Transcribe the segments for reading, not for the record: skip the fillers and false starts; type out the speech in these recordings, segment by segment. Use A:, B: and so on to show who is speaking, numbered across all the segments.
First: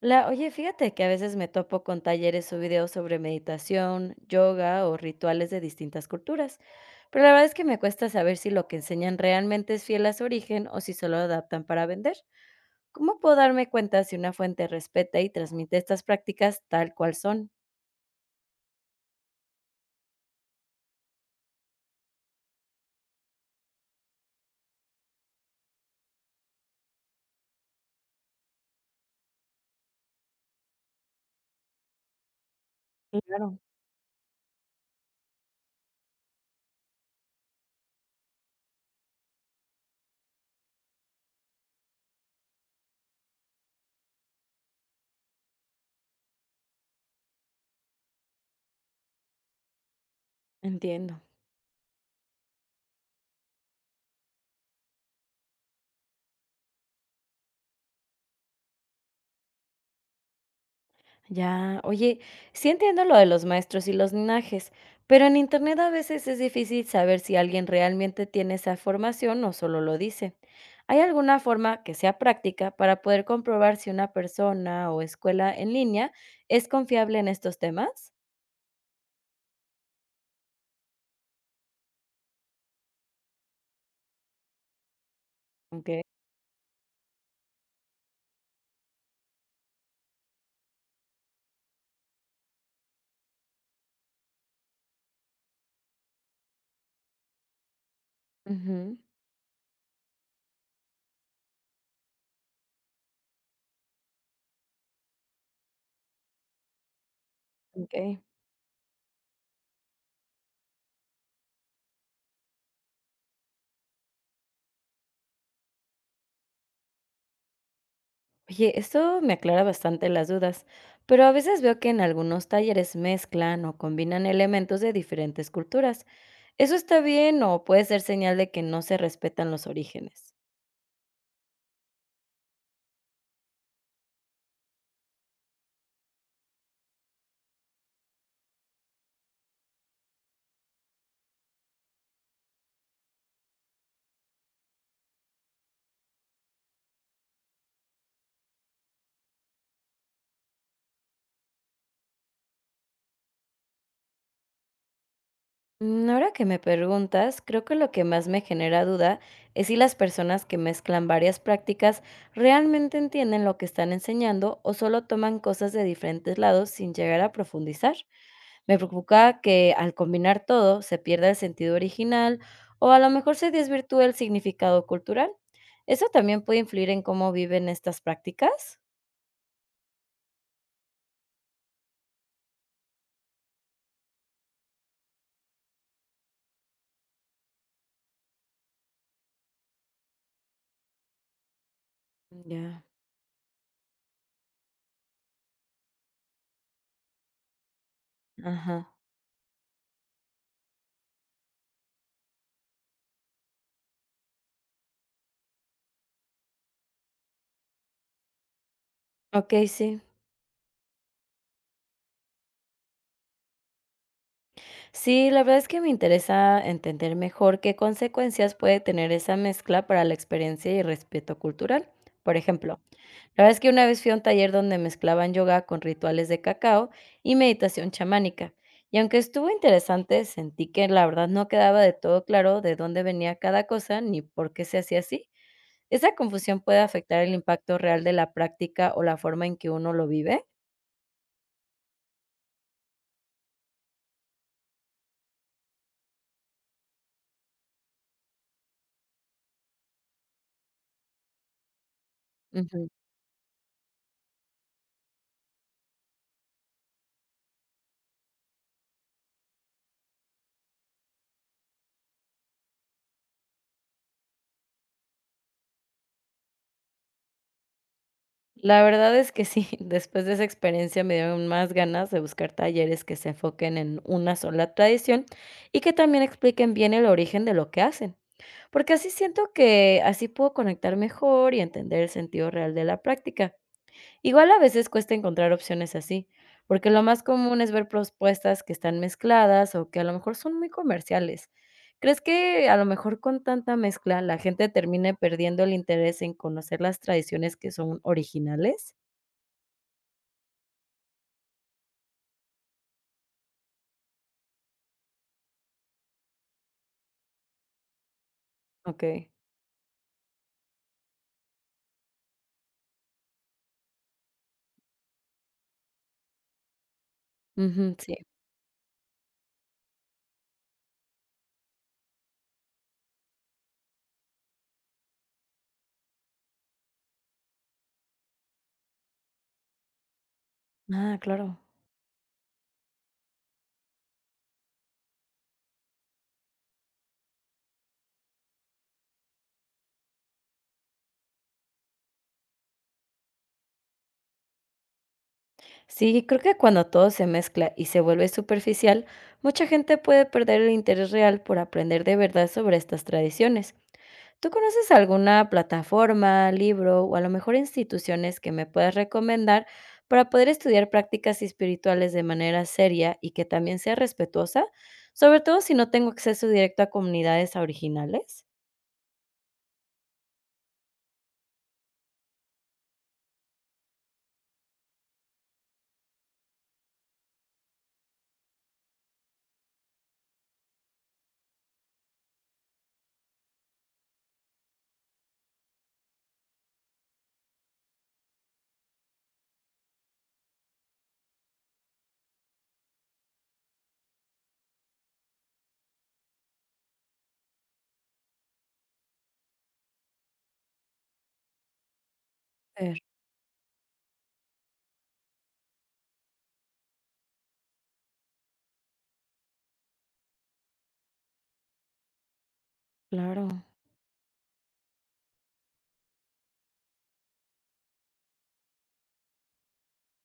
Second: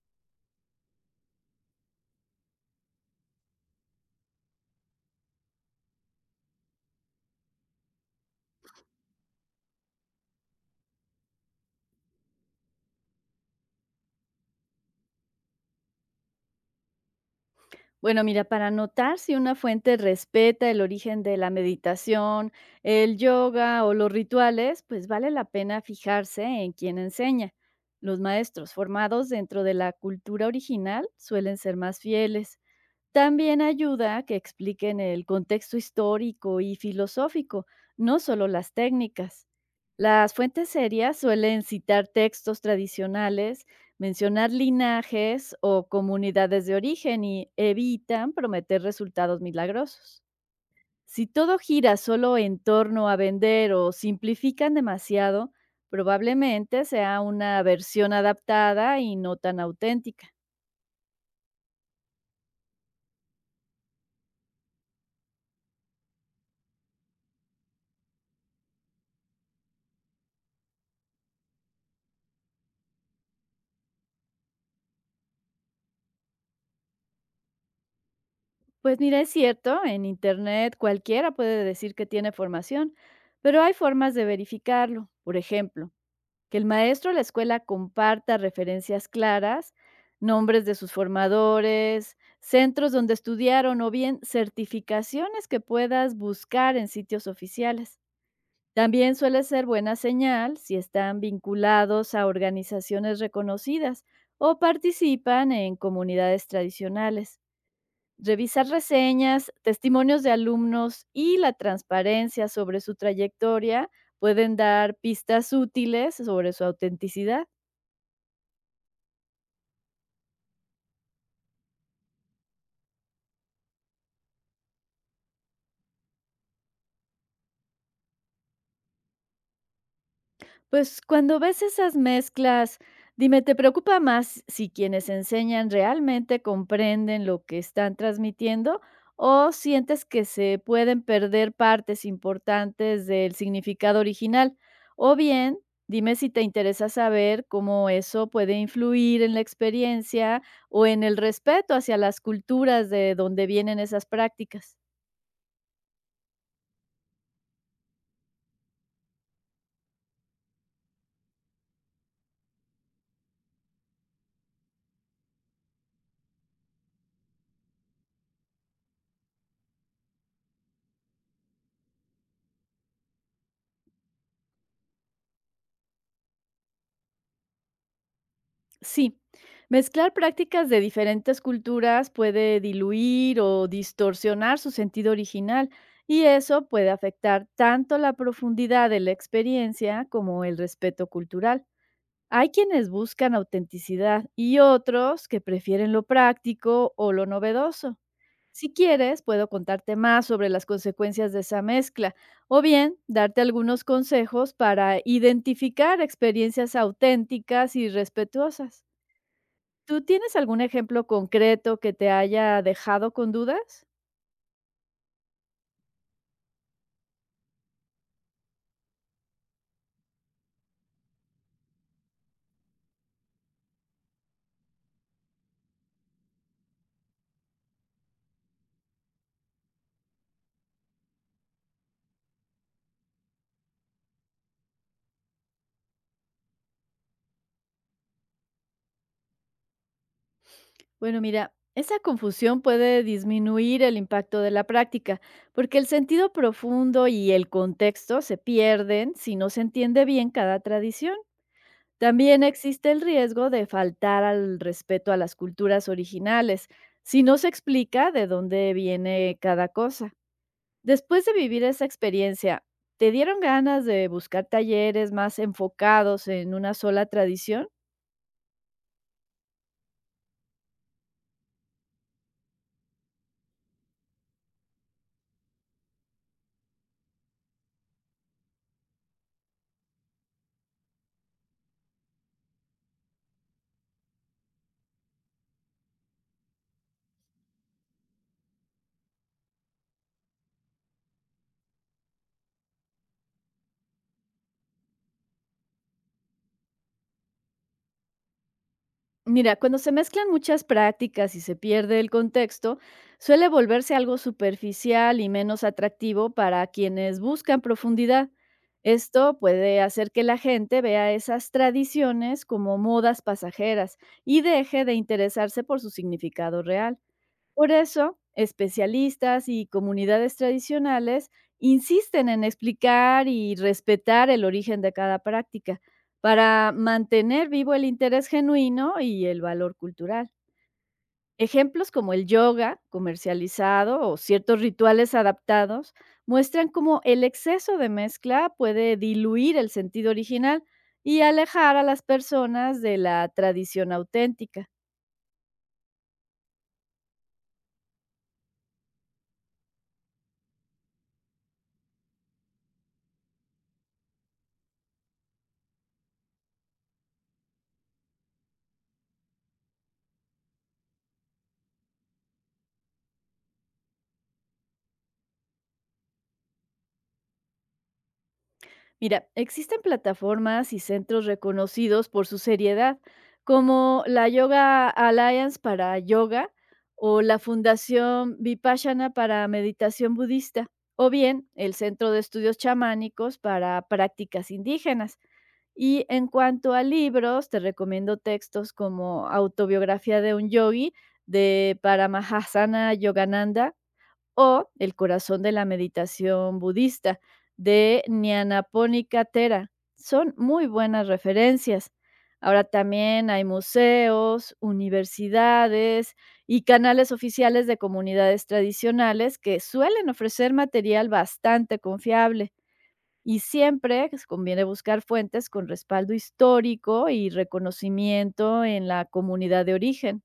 A: La, oye, fíjate que a veces me topo con talleres o videos sobre meditación, yoga o rituales de distintas culturas, pero la verdad es que me cuesta saber si lo que enseñan realmente es fiel a su origen o si solo adaptan para vender. ¿Cómo puedo darme cuenta si una fuente respeta y transmite estas prácticas tal cual son?
B: Bueno, mira, para notar si una fuente respeta el origen de la meditación, el yoga o los rituales, pues vale la pena fijarse en quién enseña. Los maestros formados dentro de la cultura original suelen ser más fieles.
A: Claro,
B: También ayuda que expliquen el contexto histórico y filosófico, no solo las técnicas. Las fuentes serias suelen citar textos tradicionales, mencionar linajes o comunidades de origen y evitan prometer resultados milagrosos.
A: entiendo.
B: Si todo gira solo en torno a vender o simplifican demasiado, probablemente sea una versión adaptada y no tan auténtica.
A: Ya, oye, sí entiendo lo de los maestros y los linajes, pero en internet a veces es difícil saber si alguien realmente tiene esa formación o solo lo dice. ¿Hay alguna forma que sea práctica para poder comprobar si una persona o escuela en línea es confiable en estos temas?
B: Pues mira, es cierto, en Internet cualquiera puede decir que tiene formación, pero hay formas de verificarlo. Por
A: Ok.
B: ejemplo, que el maestro o la escuela comparta referencias claras, nombres de sus formadores, centros donde estudiaron o bien certificaciones que puedas buscar en sitios oficiales.
A: Ujú.
B: También suele ser buena señal si están vinculados a organizaciones reconocidas o participan en comunidades tradicionales.
A: Ok.
B: Revisar reseñas, testimonios de alumnos y la transparencia sobre su trayectoria pueden dar pistas útiles sobre su autenticidad.
A: Oye, esto me aclara bastante las dudas, pero a veces veo que en algunos talleres mezclan o combinan elementos de diferentes culturas. ¿Eso está bien o puede ser señal de que no se respetan los orígenes?
B: Pues cuando ves esas mezclas, dime, ¿te preocupa más si quienes enseñan realmente comprenden lo que están transmitiendo o sientes que se pueden perder partes importantes del significado original? O bien, dime si te interesa saber cómo eso puede influir en la experiencia o en el respeto hacia las culturas de donde vienen esas prácticas.
A: Mm, ahora que me preguntas, creo que lo que más me genera duda es si las personas que mezclan varias prácticas realmente entienden lo que están enseñando o solo toman cosas de diferentes lados sin llegar a profundizar. Me preocupa que al combinar todo se pierda el sentido original o a lo mejor se desvirtúe el significado cultural. ¿Eso también puede influir en cómo viven estas prácticas?
B: Sí, mezclar prácticas de diferentes culturas puede diluir o distorsionar su sentido original, y eso puede afectar tanto la profundidad de la experiencia como el respeto cultural. Hay
A: Ya.
B: quienes buscan autenticidad y otros que prefieren lo práctico o lo novedoso. Si
A: Ajá.
B: quieres, puedo contarte más sobre las consecuencias de esa mezcla o bien darte algunos consejos para identificar experiencias auténticas y respetuosas.
A: Ok, sí.
B: ¿Tú tienes algún ejemplo concreto que te haya dejado con dudas?
A: Sí, la verdad es que me interesa entender mejor qué consecuencias puede tener esa mezcla para la experiencia y respeto cultural. Por ejemplo, la verdad es que una vez fui a un taller donde mezclaban yoga con rituales de cacao y meditación chamánica. Y aunque estuvo interesante, sentí que la verdad no quedaba de todo claro de dónde venía cada cosa ni por qué se hacía así. ¿Esa confusión puede afectar el impacto real de la práctica o la forma en que uno lo vive?
B: Bueno, mira, esa confusión puede disminuir el impacto de la práctica, porque el sentido profundo y el contexto se pierden si no se entiende bien cada tradición. También existe el riesgo de faltar al respeto a las culturas originales, si no se explica de dónde viene cada cosa. Después de vivir esa experiencia, ¿te dieron ganas de buscar talleres más enfocados en una sola tradición?
A: La verdad es que sí, después de esa experiencia me dieron más ganas de buscar talleres que se enfoquen en una sola tradición y que también expliquen bien el origen de lo que hacen, porque así siento que así puedo conectar mejor y entender el sentido real de la práctica. Igual a veces cuesta encontrar opciones así, porque lo más común es ver propuestas que están mezcladas o que a lo mejor son muy comerciales. ¿Crees que a lo mejor con tanta mezcla la gente termine perdiendo el interés en conocer las tradiciones que son originales?
B: Mira, cuando se mezclan muchas prácticas y se pierde el contexto, suele volverse algo superficial y menos atractivo para quienes buscan profundidad.
A: Okey.
B: Esto puede hacer que la gente vea esas tradiciones como modas pasajeras y deje de interesarse por su significado real. Por
A: Ujú, sí.
B: eso, especialistas y comunidades tradicionales insisten en explicar y respetar el origen de cada práctica para mantener vivo el interés genuino y el valor cultural.
A: Ah, claro.
B: Ejemplos como el yoga comercializado o ciertos rituales adaptados muestran cómo el exceso de mezcla puede diluir el sentido original y alejar a las personas de la tradición auténtica.
A: Sí, creo que cuando todo se mezcla y se vuelve superficial, mucha gente puede perder el interés real por aprender de verdad sobre estas tradiciones. ¿Tú conoces alguna plataforma, libro o a lo mejor instituciones que me puedas recomendar para poder estudiar prácticas espirituales de manera seria y que también sea respetuosa? Sobre todo si no tengo acceso directo a comunidades originales.
B: Mira, existen plataformas y centros reconocidos por su seriedad, como la Yoga Alliance para yoga o la Fundación Vipassana para meditación budista, o bien el Centro de Estudios Chamánicos para prácticas indígenas. Y en cuanto a libros, te recomiendo textos como Autobiografía de un Yogi de Paramahansa Yogananda o El corazón de la meditación budista de Nyanaponika Thera. Son muy buenas referencias. Ahora
A: Súper,
B: también hay museos, universidades y canales oficiales de comunidades tradicionales que suelen ofrecer material bastante confiable, y
A: claro.
B: siempre pues, conviene buscar fuentes con respaldo histórico y reconocimiento en la comunidad de origen.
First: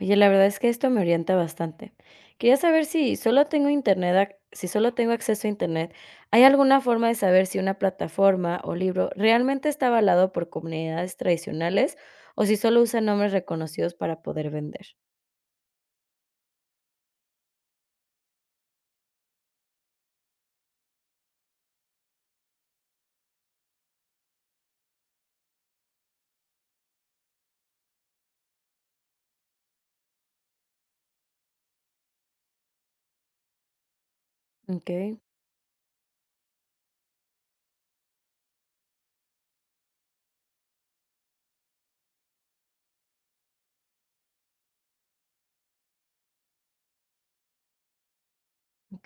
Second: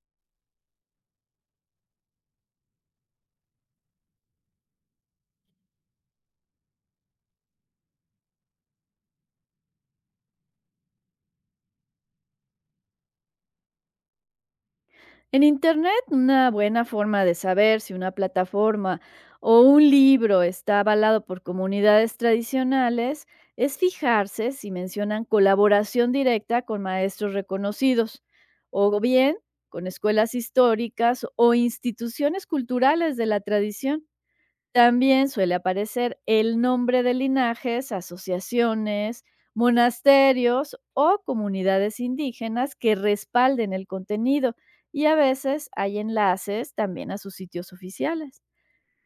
A: Oye, la verdad es que esto me orienta bastante. Quería saber si solo tengo internet, si solo tengo acceso a internet, ¿hay alguna forma de saber si una plataforma o libro realmente está avalado por comunidades tradicionales o si solo usan nombres reconocidos para poder vender?
B: En Internet, una buena forma de saber si una plataforma o un libro está avalado por comunidades tradicionales es fijarse si mencionan colaboración directa con maestros reconocidos o bien con escuelas históricas o instituciones culturales de la tradición.
A: Ok,
B: También suele aparecer el nombre de linajes, asociaciones, monasterios o comunidades indígenas que respalden el contenido, y a veces hay enlaces también a sus sitios oficiales.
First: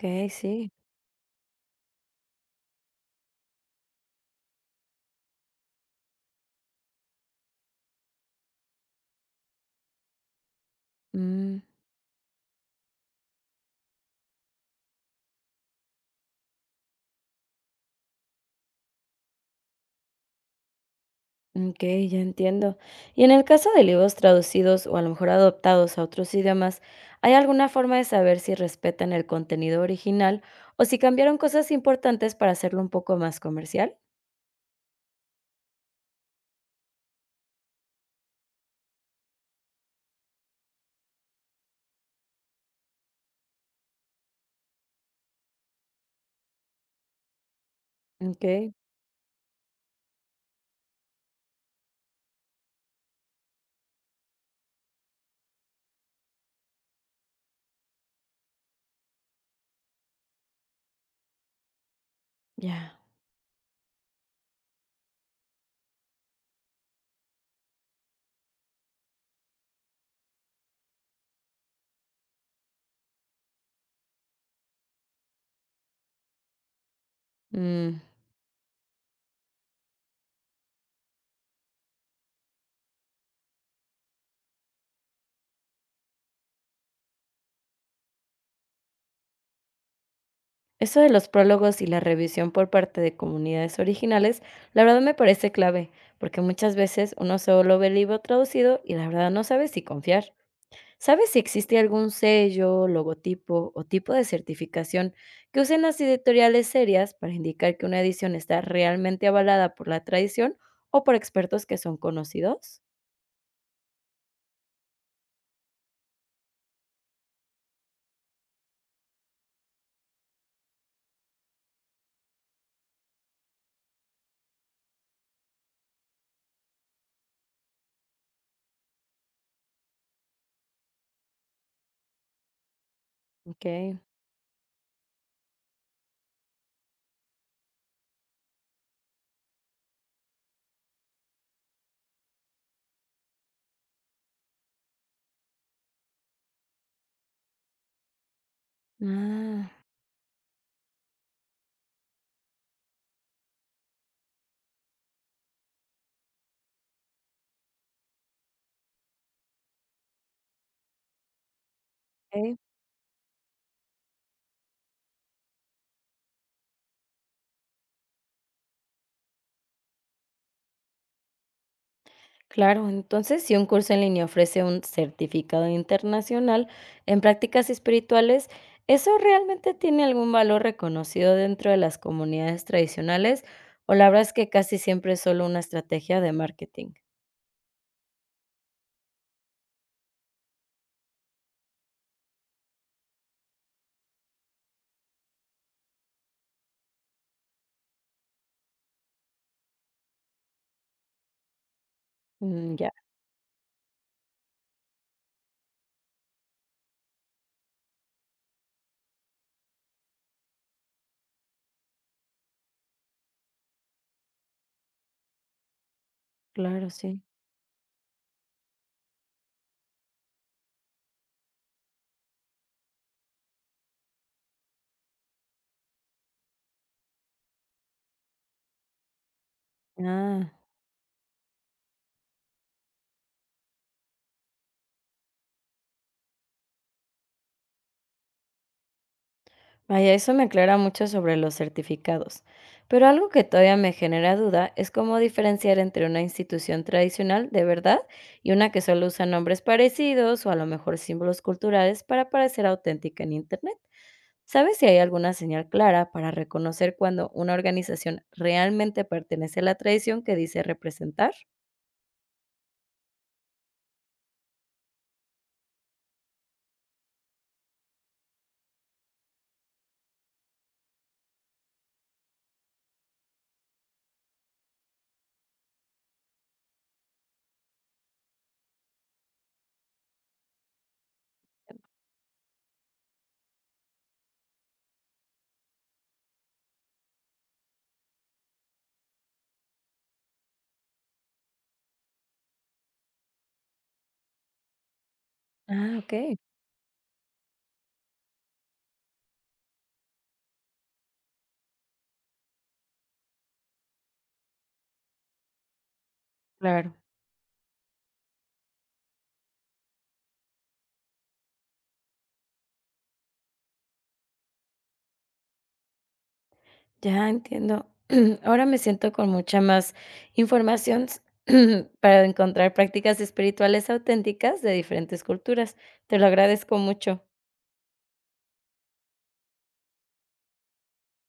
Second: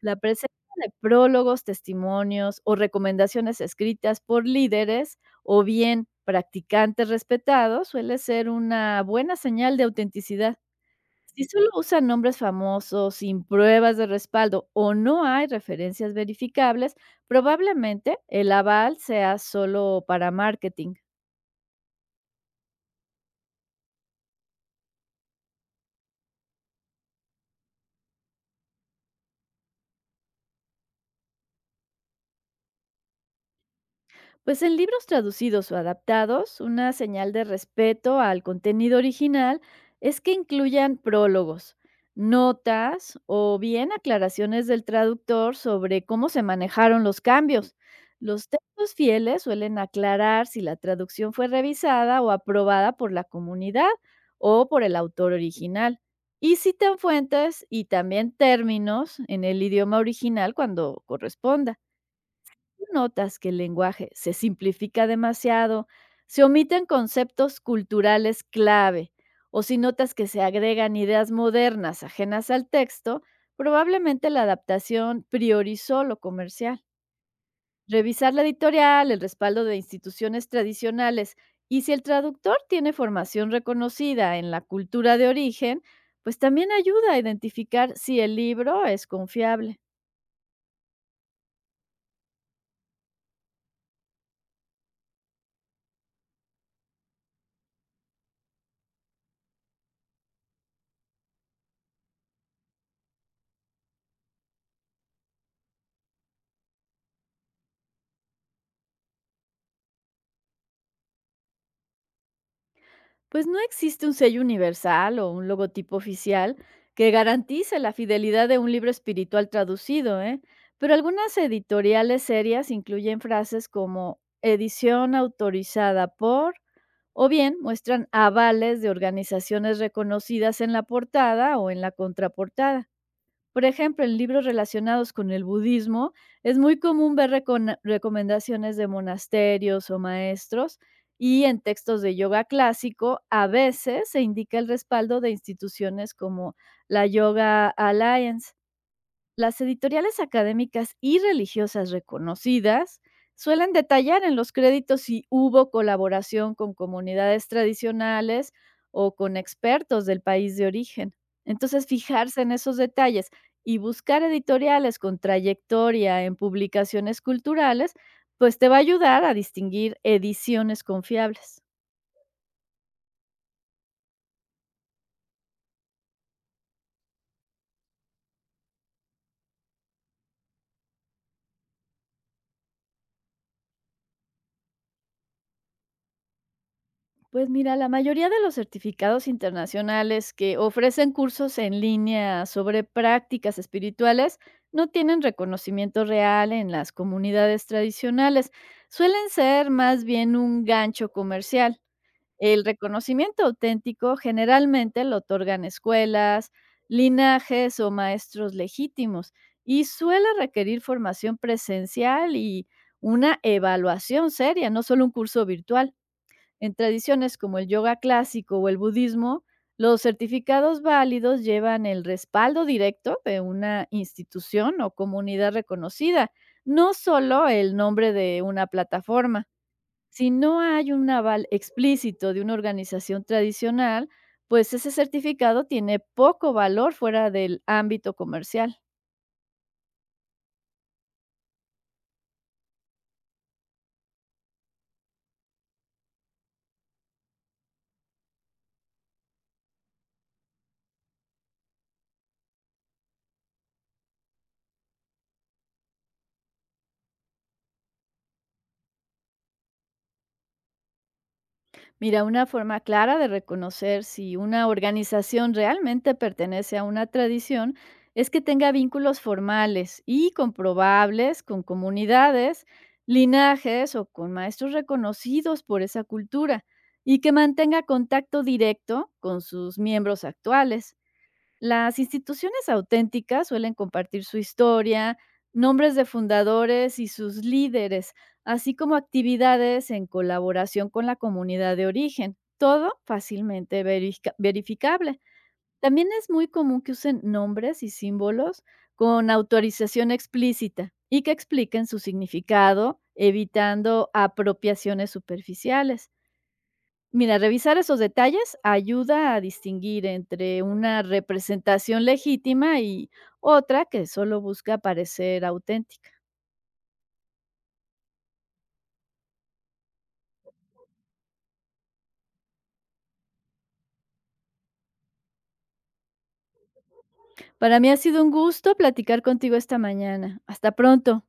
B: La presencia
A: sí.
B: de prólogos, testimonios o recomendaciones escritas por líderes o bien practicantes respetados suele ser una buena señal de autenticidad. Si
A: Mm.
B: solo usan nombres famosos, sin pruebas de respaldo o no hay referencias verificables, probablemente el aval sea solo para marketing.
A: Ok, ya entiendo. Y en el caso de libros traducidos o a lo mejor adoptados a otros idiomas, ¿hay alguna forma de saber si respetan el contenido original o si cambiaron cosas importantes para hacerlo un poco más comercial?
B: Pues en libros traducidos o adaptados, una señal de respeto al contenido original es que incluyan prólogos, notas o bien aclaraciones del traductor sobre cómo se manejaron los cambios. Los
A: Ok,
B: textos fieles suelen aclarar si la traducción fue revisada o aprobada por la comunidad o por el autor original. Y citan fuentes y también términos en el idioma original cuando corresponda.
A: ya.
B: Notas que el lenguaje se simplifica demasiado, se omiten conceptos culturales clave o si notas que se agregan ideas modernas ajenas al texto, probablemente la adaptación priorizó lo comercial.
A: Mm.
B: Revisar la editorial, el respaldo de instituciones tradicionales y si el traductor tiene formación reconocida en la cultura de origen, pues también ayuda a identificar si el libro es confiable.
A: Eso de los prólogos y la revisión por parte de comunidades originales, la verdad me parece clave, porque muchas veces uno solo ve el libro traducido y la verdad no sabe si confiar. ¿Sabes si existe algún sello, logotipo o tipo de certificación que usen las editoriales serias para indicar que una edición está realmente avalada por la tradición o por expertos que son conocidos?
B: Pues no existe un sello universal o un logotipo oficial que garantice la fidelidad de un libro espiritual traducido, ¿eh? Pero algunas editoriales serias incluyen frases como edición autorizada por, o bien muestran avales de organizaciones reconocidas en la portada o en la contraportada. Por
A: Ok.
B: ejemplo, en libros relacionados con el budismo, es muy común ver recomendaciones de monasterios o maestros, y en textos de yoga clásico a veces se indica el respaldo de instituciones como la Yoga Alliance. Las
A: Ah,
B: editoriales académicas y religiosas reconocidas suelen detallar en los créditos si hubo colaboración con comunidades tradicionales o con expertos del país de origen. Entonces, fijarse en
A: ok.
B: esos detalles y buscar editoriales con trayectoria en publicaciones culturales, pues te va a ayudar a distinguir ediciones confiables.
A: Claro, entonces si un curso en línea ofrece un certificado internacional en prácticas espirituales, ¿eso realmente tiene algún valor reconocido dentro de las comunidades tradicionales? O la verdad es que casi siempre es solo una estrategia de marketing.
B: Pues mira, la mayoría de los certificados internacionales que ofrecen cursos en línea sobre prácticas espirituales no tienen reconocimiento real en las comunidades tradicionales. Suelen ser más bien un gancho comercial. El
A: Mm, ya,
B: reconocimiento auténtico generalmente lo otorgan escuelas, linajes o maestros legítimos, y suele requerir formación presencial y una evaluación seria, no solo un curso virtual. En
A: claro, sí.
B: tradiciones como el yoga clásico o el budismo, los certificados válidos llevan el respaldo directo de una institución o comunidad reconocida, no solo el nombre de una plataforma. Si
A: Ah.
B: no hay un aval explícito de una organización tradicional, pues ese certificado tiene poco valor fuera del ámbito comercial.
A: Vaya, eso me aclara mucho sobre los certificados, pero algo que todavía me genera duda es cómo diferenciar entre una institución tradicional de verdad y una que solo usa nombres parecidos o a lo mejor símbolos culturales para parecer auténtica en Internet. ¿Sabes si hay alguna señal clara para reconocer cuando una organización realmente pertenece a la tradición que dice representar?
B: Mira, una forma clara de reconocer si una organización realmente pertenece a una tradición es que tenga vínculos formales y comprobables con comunidades, linajes o con maestros reconocidos por esa cultura, y que mantenga contacto directo con sus miembros actuales. Las instituciones auténticas suelen compartir su historia, nombres de fundadores y sus líderes, así como actividades en colaboración con la comunidad de origen. Todo fácilmente verificable.
A: Ah,
B: También
A: ok.
B: es muy común que usen nombres y símbolos con autorización explícita y que expliquen su significado, evitando apropiaciones superficiales.
A: Claro.
B: Mira, revisar esos detalles ayuda a distinguir entre una representación legítima y otra que solo busca parecer auténtica.
A: Ya entiendo. Ahora me siento con mucha más información para encontrar prácticas espirituales auténticas de diferentes culturas. Te lo agradezco mucho.
B: Para mí ha sido un gusto platicar contigo esta mañana. Hasta pronto.